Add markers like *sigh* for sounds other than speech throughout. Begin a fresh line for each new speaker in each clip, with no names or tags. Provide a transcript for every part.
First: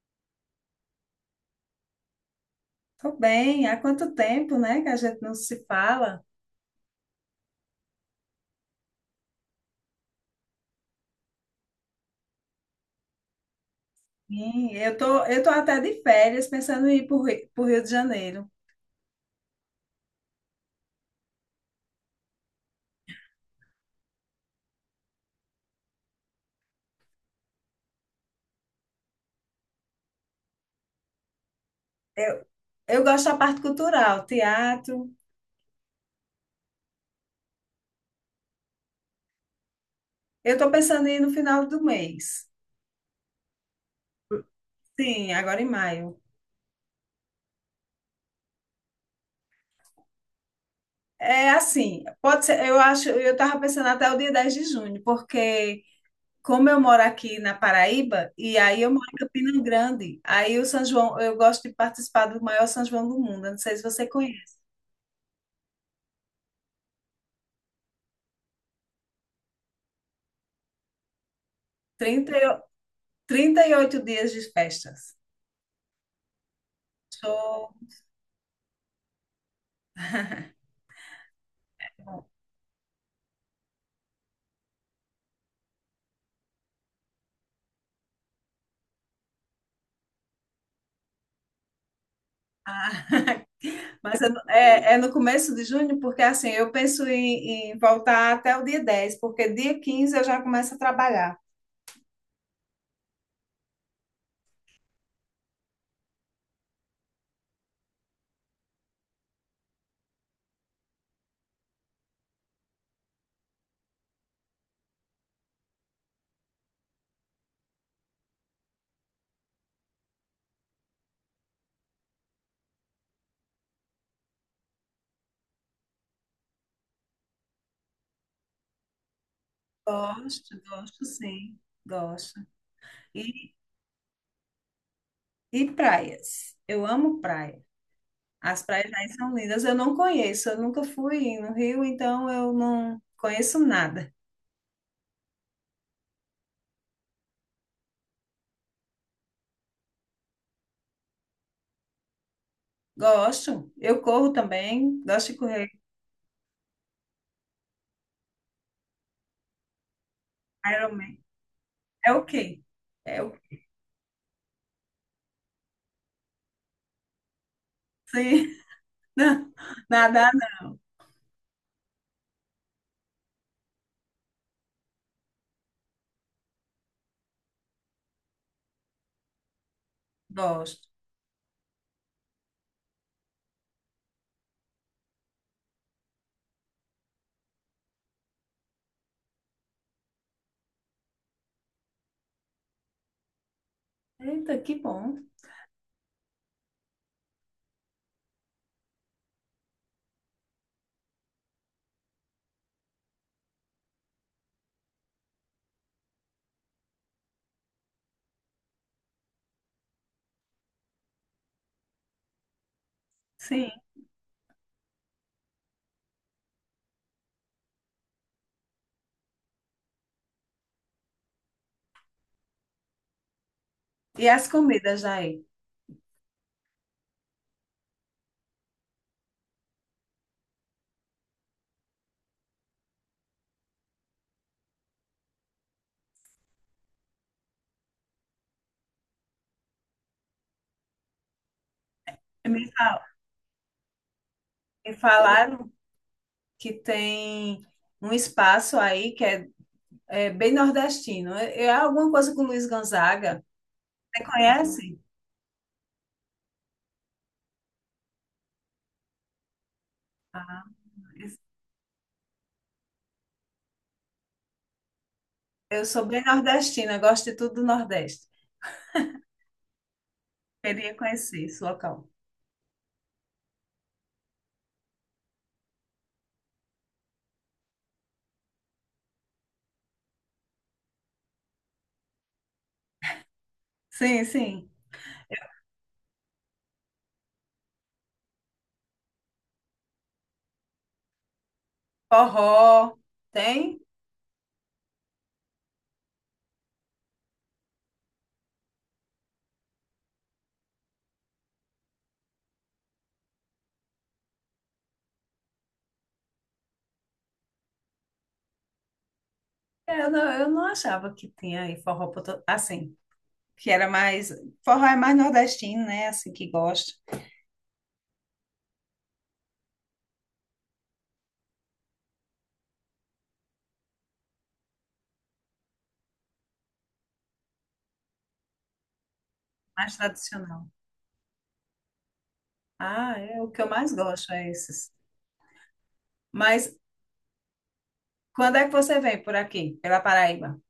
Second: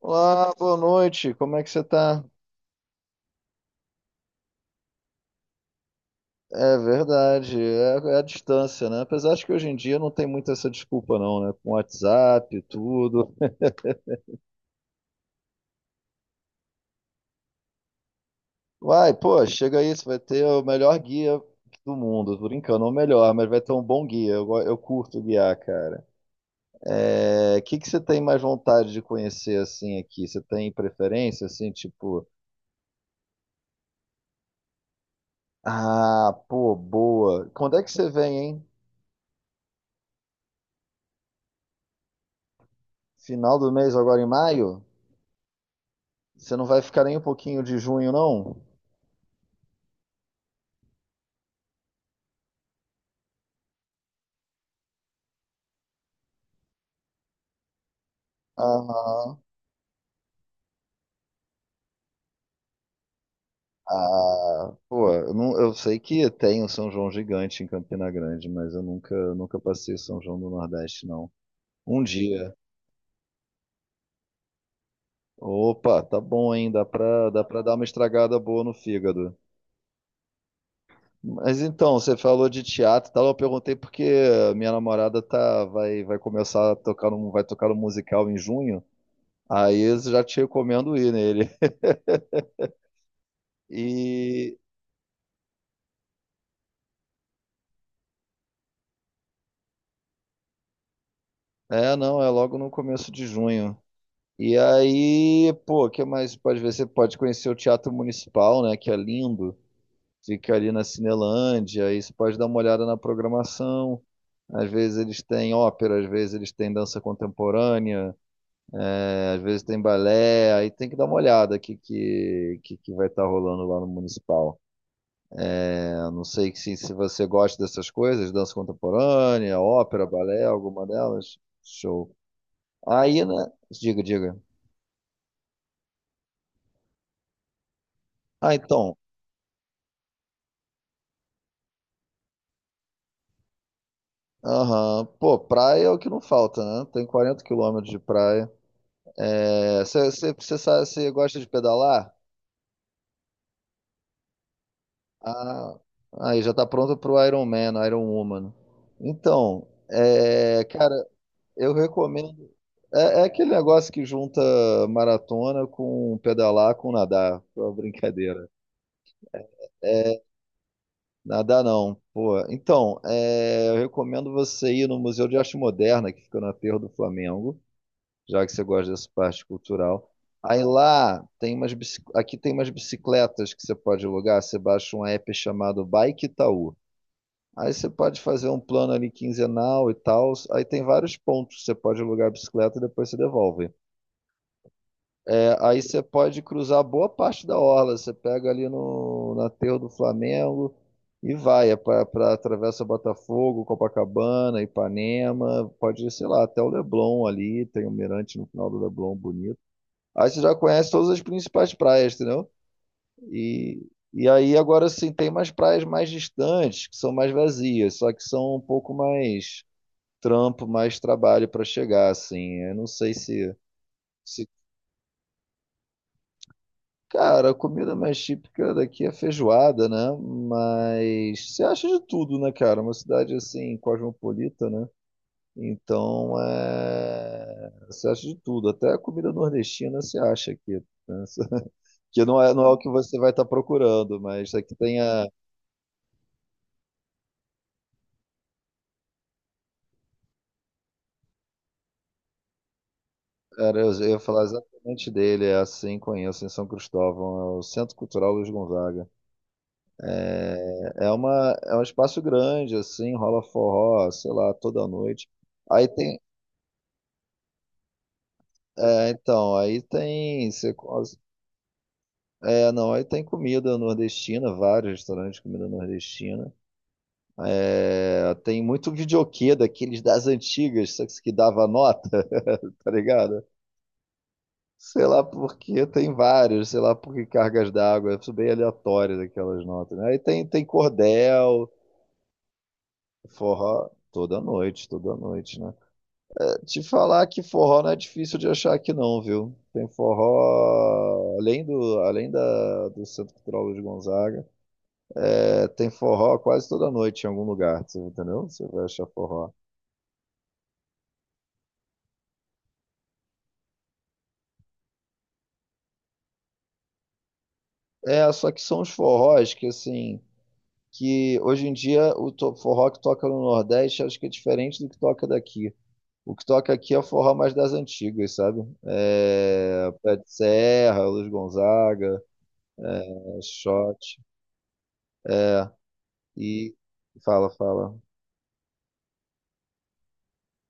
Olá, boa noite. Como é que você tá?
Tô bem, há quanto tempo, né, que a gente não se fala?
É verdade, é a distância, né? Apesar de que hoje em dia não tem muito essa desculpa, não, né? Com WhatsApp, e tudo.
Sim, eu tô até de férias pensando em ir para o Rio de Janeiro.
Vai, pô, chega aí, você vai ter o melhor guia do mundo. Tô brincando, ou melhor, mas vai ter um bom guia. Eu curto guiar, cara. É, que você tem mais vontade de conhecer, assim, aqui? Você tem preferência, assim, tipo...
Eu, eu gosto da parte cultural, teatro.
Ah, pô, boa. Quando é que você vem, hein?
Eu tô pensando em ir no final do mês.
Final do mês, agora em maio?
Sim, agora em maio.
Você não vai ficar nem um pouquinho de junho, não?
É assim, pode ser, eu acho, eu tava pensando até o dia 10 de junho, porque como eu moro aqui na Paraíba, e aí eu moro em
Aham.
Campina Grande, aí o São João, eu gosto de participar do maior São João do mundo, eu não sei se você conhece.
Ah, pô, eu, não, eu sei que tem o São João gigante em Campina Grande, mas eu nunca passei o São João do Nordeste, não. Um dia.
trinta, 38 dias de festas.
Opa, tá bom, hein? Dá pra dar
Show.
uma estragada boa no fígado. Mas então, você falou de teatro e tal, eu perguntei porque minha namorada vai começar a tocar um, vai tocar um musical em junho, aí eu já te recomendo ir nele.
Ah, *laughs* mas é, no
E
é- é no começo de junho, porque assim, eu penso em voltar até o dia 10 porque dia 15 eu já começo a trabalhar.
É, não, é logo no começo de junho. E aí, pô, o que mais pode ver? Você pode conhecer o Teatro Municipal, né? Que é lindo. Fica ali na Cinelândia. Aí você pode dar uma olhada na programação. Às vezes eles têm ópera, às vezes eles têm dança contemporânea, é, às vezes tem balé. Aí tem que dar uma olhada o que que vai estar rolando lá no Municipal. É, não sei se você gosta dessas coisas, dança contemporânea, ópera, balé,
Gosto,
alguma
gosto
delas.
sim,
Show.
gosto.
Aí, né?
E,
Diga, diga.
e praias. Eu amo praia.
Ah,
As praias
então.
aí são lindas. Eu não conheço, eu nunca fui no Rio, então eu não conheço nada.
Aham. Pô, praia é o que não falta, né? Tem 40 km de praia. Você gosta de pedalar?
Gosto. Eu corro também, gosto de correr.
Ah, aí já tá pronto pro Iron Man, Iron Woman. Então, é, cara,
Ironman.
eu
É o
recomendo.
quê?
É,
É
é
o
aquele negócio que junta maratona com pedalar com nadar. Foi uma
quê?
brincadeira.
*laughs* Nadar,
Nadar não, pô. Então, é, eu recomendo você ir no Museu de Arte Moderna, que fica no Aterro do Flamengo. Já que você gosta dessa parte cultural. Aí
gosto.
lá tem umas bici- aqui tem umas bicicletas que você pode alugar, você baixa um app chamado Bike Itaú. Aí você pode fazer um plano ali quinzenal e tal. Aí tem vários pontos. Você pode alugar a bicicleta e depois você devolve.
Eita, que bom.
É, aí você pode cruzar boa parte da orla. Você pega ali no aterro do Flamengo e vai. Atravessa Botafogo, Copacabana, Ipanema. Pode ir, sei lá, até o Leblon ali. Tem um mirante no final do Leblon bonito. Aí você já conhece todas as principais praias, entendeu?
Sim.
E, e aí agora sim tem mais praias mais distantes, que são mais vazias, só que são um pouco mais trampo, mais trabalho para chegar, assim. Eu não sei se,
E
se.
as comidas aí?
Cara, a comida mais típica daqui é feijoada, né? Mas você acha de tudo, né, cara? Uma cidade assim, cosmopolita, né? Então, você acha de tudo, até a comida nordestina você acha aqui. Né? *laughs* Que não é,
Me
não é o que
fa-
você vai estar procurando, mas aqui
me
tem a.
falaram que tem um espaço aí que é bem nordestino. É alguma coisa com Luiz Gonzaga.
Era, eu ia
Você
falar
conhece?
exatamente dele, é assim conheço em São Cristóvão, é o Centro Cultural Luiz Gonzaga.
Ah,
É um espaço grande, assim, rola forró, sei lá, toda noite.
eu
Aí
sou
tem.
bem nordestina, gosto de tudo do Nordeste.
É, então, aí tem. Você
Queria conhecer esse local.
É, não, aí tem comida nordestina, vários restaurantes de comida nordestina. É, tem muito videokê daqueles das antigas, só que dava nota, *laughs* tá ligado?
Sim, sim.
Sei lá porque tem vários sei lá porque cargas d'água, isso bem aleatório daquelas notas, né? Aí tem cordel,
Forró, tem?
forró, toda noite, né? É, te falar que forró não é difícil de achar aqui não, viu? Tem forró, além da, do Centro Cultural de Gonzaga, é, tem forró quase toda noite em algum lugar, você entendeu? Você vai achar forró.
Eu não achava que tinha aí forró assim. Que era mais. Forró é mais nordestino, né? Assim que gosta,
É, só que são os forrós que, assim, que hoje em dia forró que toca no Nordeste acho que é diferente do que toca daqui. O que toca aqui é o forró mais das antigas, sabe?
mais
Pé de
tradicional.
Serra, Luiz Gonzaga,
Ah, é o que eu mais
Shot.
gosto, é esses.
E
Mas
fala, fala.
quando é que você vem por aqui, pela Paraíba?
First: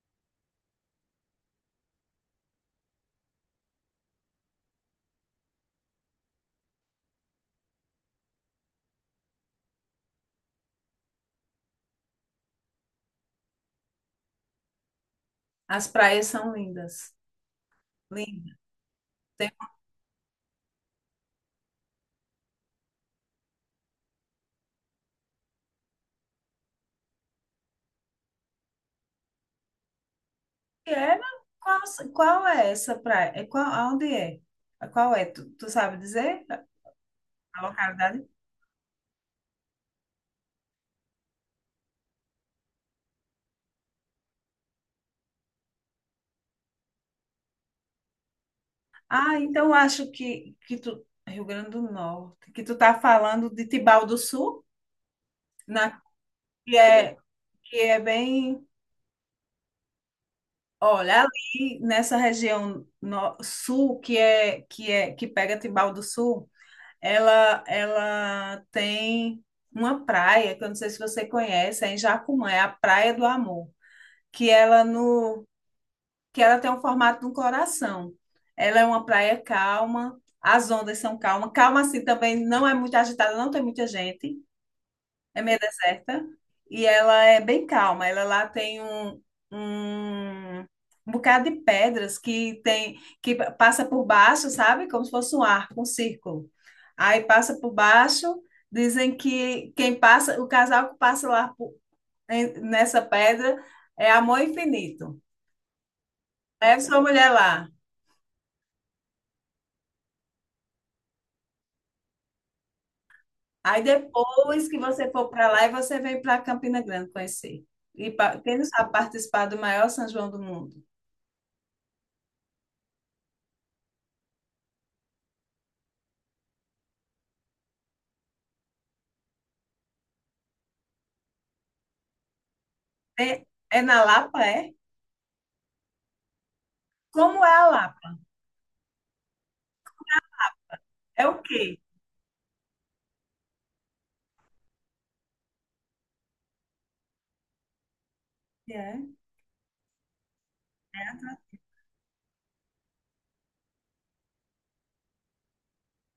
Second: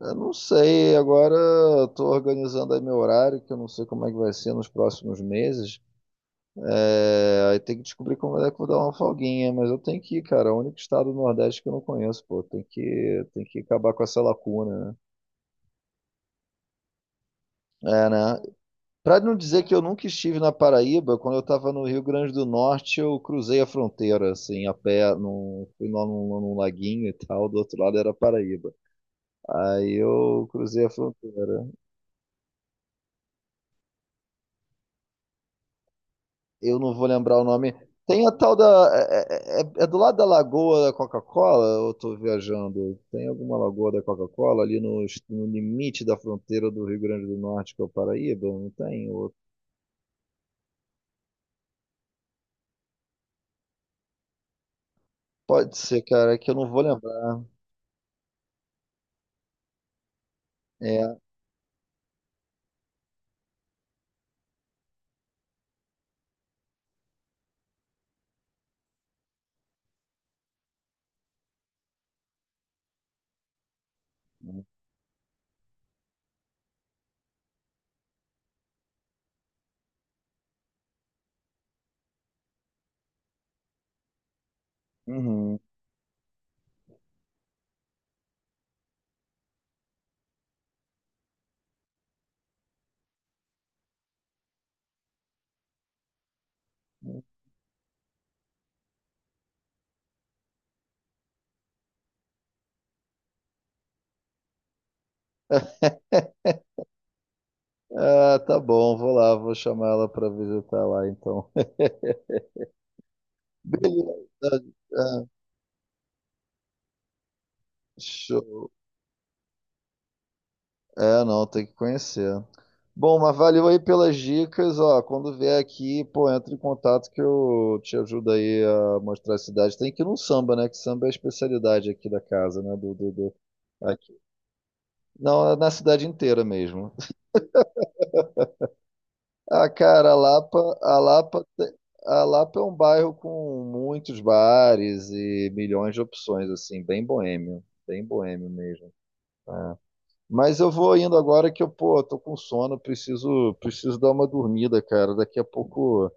Eu não sei, agora estou organizando aí meu horário, que eu não sei como é que vai ser nos próximos meses. Aí tem que descobrir como é que eu vou dar uma folguinha, mas eu tenho que ir, cara. É o único estado do Nordeste que eu não conheço, pô. Tem que acabar com essa lacuna, né?
As praias são lindas.
É, né?
Lindas.
Para não
Tem
dizer que eu nunca estive na Paraíba, quando eu estava no Rio Grande do Norte, eu cruzei a fronteira, assim, a pé, fui lá num laguinho e tal, do outro lado era Paraíba. Aí eu cruzei a
que é, mas
fronteira.
qual é essa praia? É qual, aonde é? Qual é? Tu sabe dizer
Eu não vou lembrar o
a
nome.
localidade?
Tem a tal da. É do lado da Lagoa da Coca-Cola, ou eu estou viajando? Tem alguma Lagoa da Coca-Cola ali no limite da fronteira do Rio Grande do Norte com a Paraíba? Não tem? Ou-
Ah, então eu acho que tu. Rio Grande do Norte, que tu tá falando de Tibau do Sul,
Pode
na,
ser, cara, é que eu não
que
vou
é,
lembrar.
que é bem.
É.
Olha, ali nessa região sul, que é que pega Tibau do Sul, ela tem uma praia, que eu não sei se você conhece, é em Jacumã, é a Praia do Amor, que ela no que ela tem o formato de um coração. Ela é uma praia calma, as ondas são calmas, calma assim também, não é muito agitada, não tem muita gente, é
Uhum.
meio deserta e ela é bem calma. Ela lá tem um bocado de pedras que tem que passa por baixo, sabe? Como se fosse um arco, um círculo. Aí passa por baixo, dizem que quem passa, o casal que passa lá nessa pedra é amor infinito.
*laughs*
Leve sua mulher lá.
Ah, tá bom, vou lá, vou chamar ela para visitar lá então. *laughs*
Aí
Beleza.
depois que você
É,
for para lá, e você vem para Campina Grande conhecer. E quem não
show.
sabe participar do maior São João do mundo.
É, não, tem que conhecer. Bom, mas valeu aí pelas dicas, ó. Quando vier aqui, pô, entra em contato que eu te ajudo aí a mostrar a cidade. Tem que ir no samba, né? Que samba é a especialidade aqui da casa, né? Do, do, do-
É, é na
aqui.
Lapa, é?
Não, é na cidade inteira mesmo.
Como é a Lapa?
Ah, cara, a Lapa, a
É o
Lapa,
quê?
te- a Lapa é um bairro com muitos bares e milhões de opções, assim, bem boêmio
E
mesmo.
é,
Mas eu vou
é
indo
atra-
agora que eu, pô, tô com sono, preciso dar uma dormida, cara. Daqui a pouco.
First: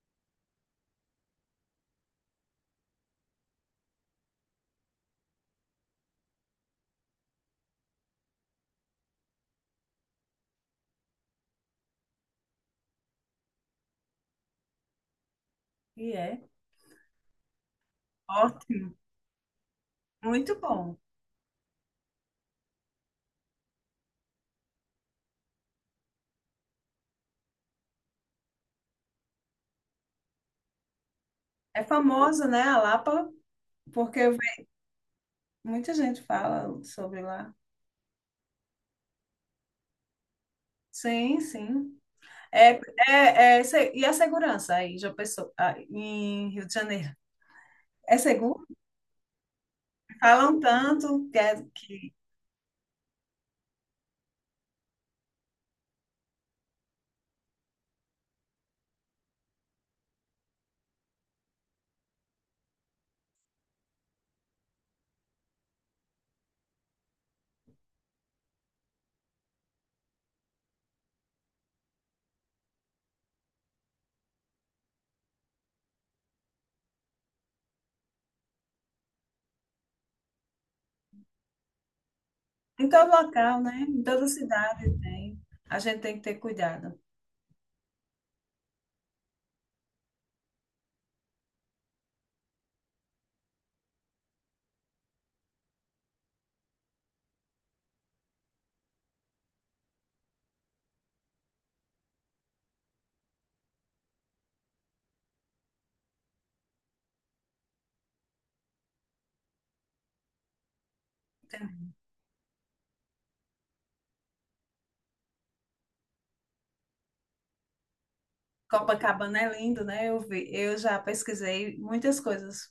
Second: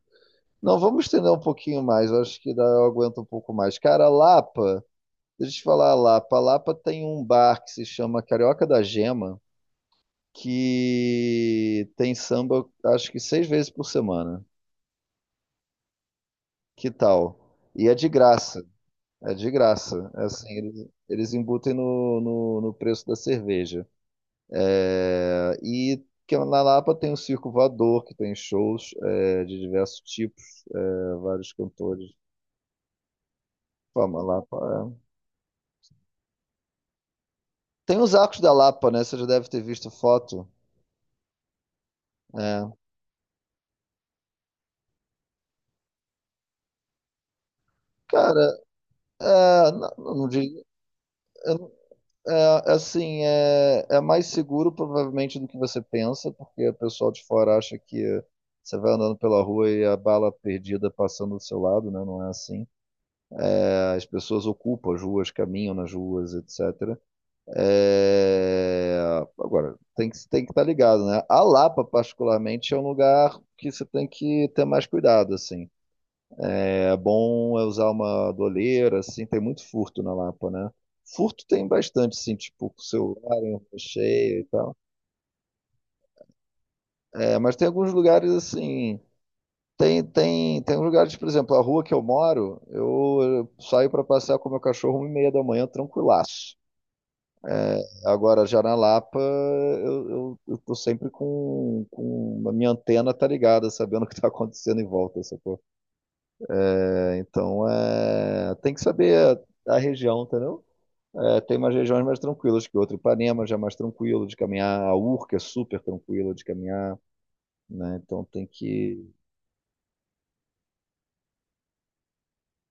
Não, vamos estender um pouquinho mais, eu acho que dá, eu aguento um pouco mais. Cara, a Lapa, deixa eu te falar, a Lapa. A Lapa tem um bar que se chama Carioca da Gema, que tem samba, acho que seis vezes por semana.
e é.
Que tal? E é de graça.
Ótimo,
É de graça. É assim,
muito
eles,
bom.
eles embutem no preço da cerveja. É, e que na Lapa tem o Circo Voador, que tem shows de diversos tipos, vários
É
cantores.
famoso, né, a Lapa, porque
Fama,
eu
Lapa, é.
muita gente fala sobre lá.
Tem os arcos da Lapa, né? Você já deve ter visto foto.
Sim, sim.
É.
É, é, e a segurança aí, já pensou, ah, em Rio de Janeiro? É
Cara,
seguro?
não,
Falam tanto que,
é,
é- que
Assim, é mais seguro provavelmente do que você pensa, porque o pessoal de fora acha que você vai andando pela rua e a bala perdida passando do seu lado, né? Não é assim. As pessoas ocupam as ruas, caminham nas ruas, etc. É, Agora, tem que estar ligado, né? A Lapa, particularmente, é um lugar que você tem que ter mais cuidado, assim. É bom é usar uma doleira, assim, tem muito furto na Lapa, né? Furto tem bastante, assim, tipo, com
em todo
celular em
local,
rua
né? Em toda
cheia e tal.
cidade tem. A gente tem que ter cuidado.
É, mas tem alguns lugares, assim, tem uns lugares, por exemplo, a rua que eu moro, eu saio para passear com meu cachorro 1h30 da manhã, tranquilaço. É, agora, já na Lapa, eu tô sempre com a minha antena tá ligada, sabendo *laughs* o que tá acontecendo em volta, sacou? É, então, é, tem que saber a região, entendeu? É, tem umas regiões mais tranquilas que outra. Ipanema já é mais tranquilo de caminhar, a Urca é super tranquila de caminhar, né? Então tem que.
Copacabana é lindo, né? Eu vi, eu já pesquisei muitas coisas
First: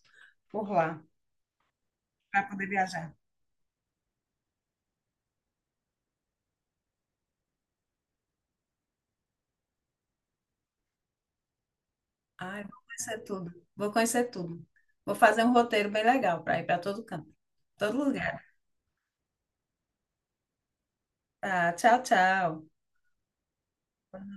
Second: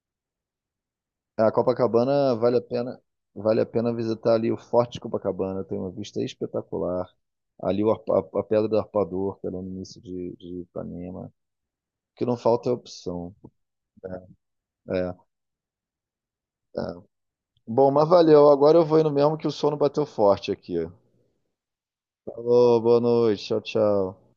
por lá
A Copacabana
para poder viajar.
vale a pena visitar ali o Forte de Copacabana, tem uma vista espetacular. Ali a Pedra do Arpador, que é no início de Ipanema. O que não
Ai,
falta é
vou conhecer
opção.
tudo. Vou conhecer tudo.
É,
Vou fazer um roteiro bem legal para ir para
é.
todo canto,
Bom,
todo
mas
lugar.
valeu. Agora eu vou indo mesmo que o sono bateu forte aqui.
Tá, tchau, tchau.
Falou, boa noite. Tchau, tchau.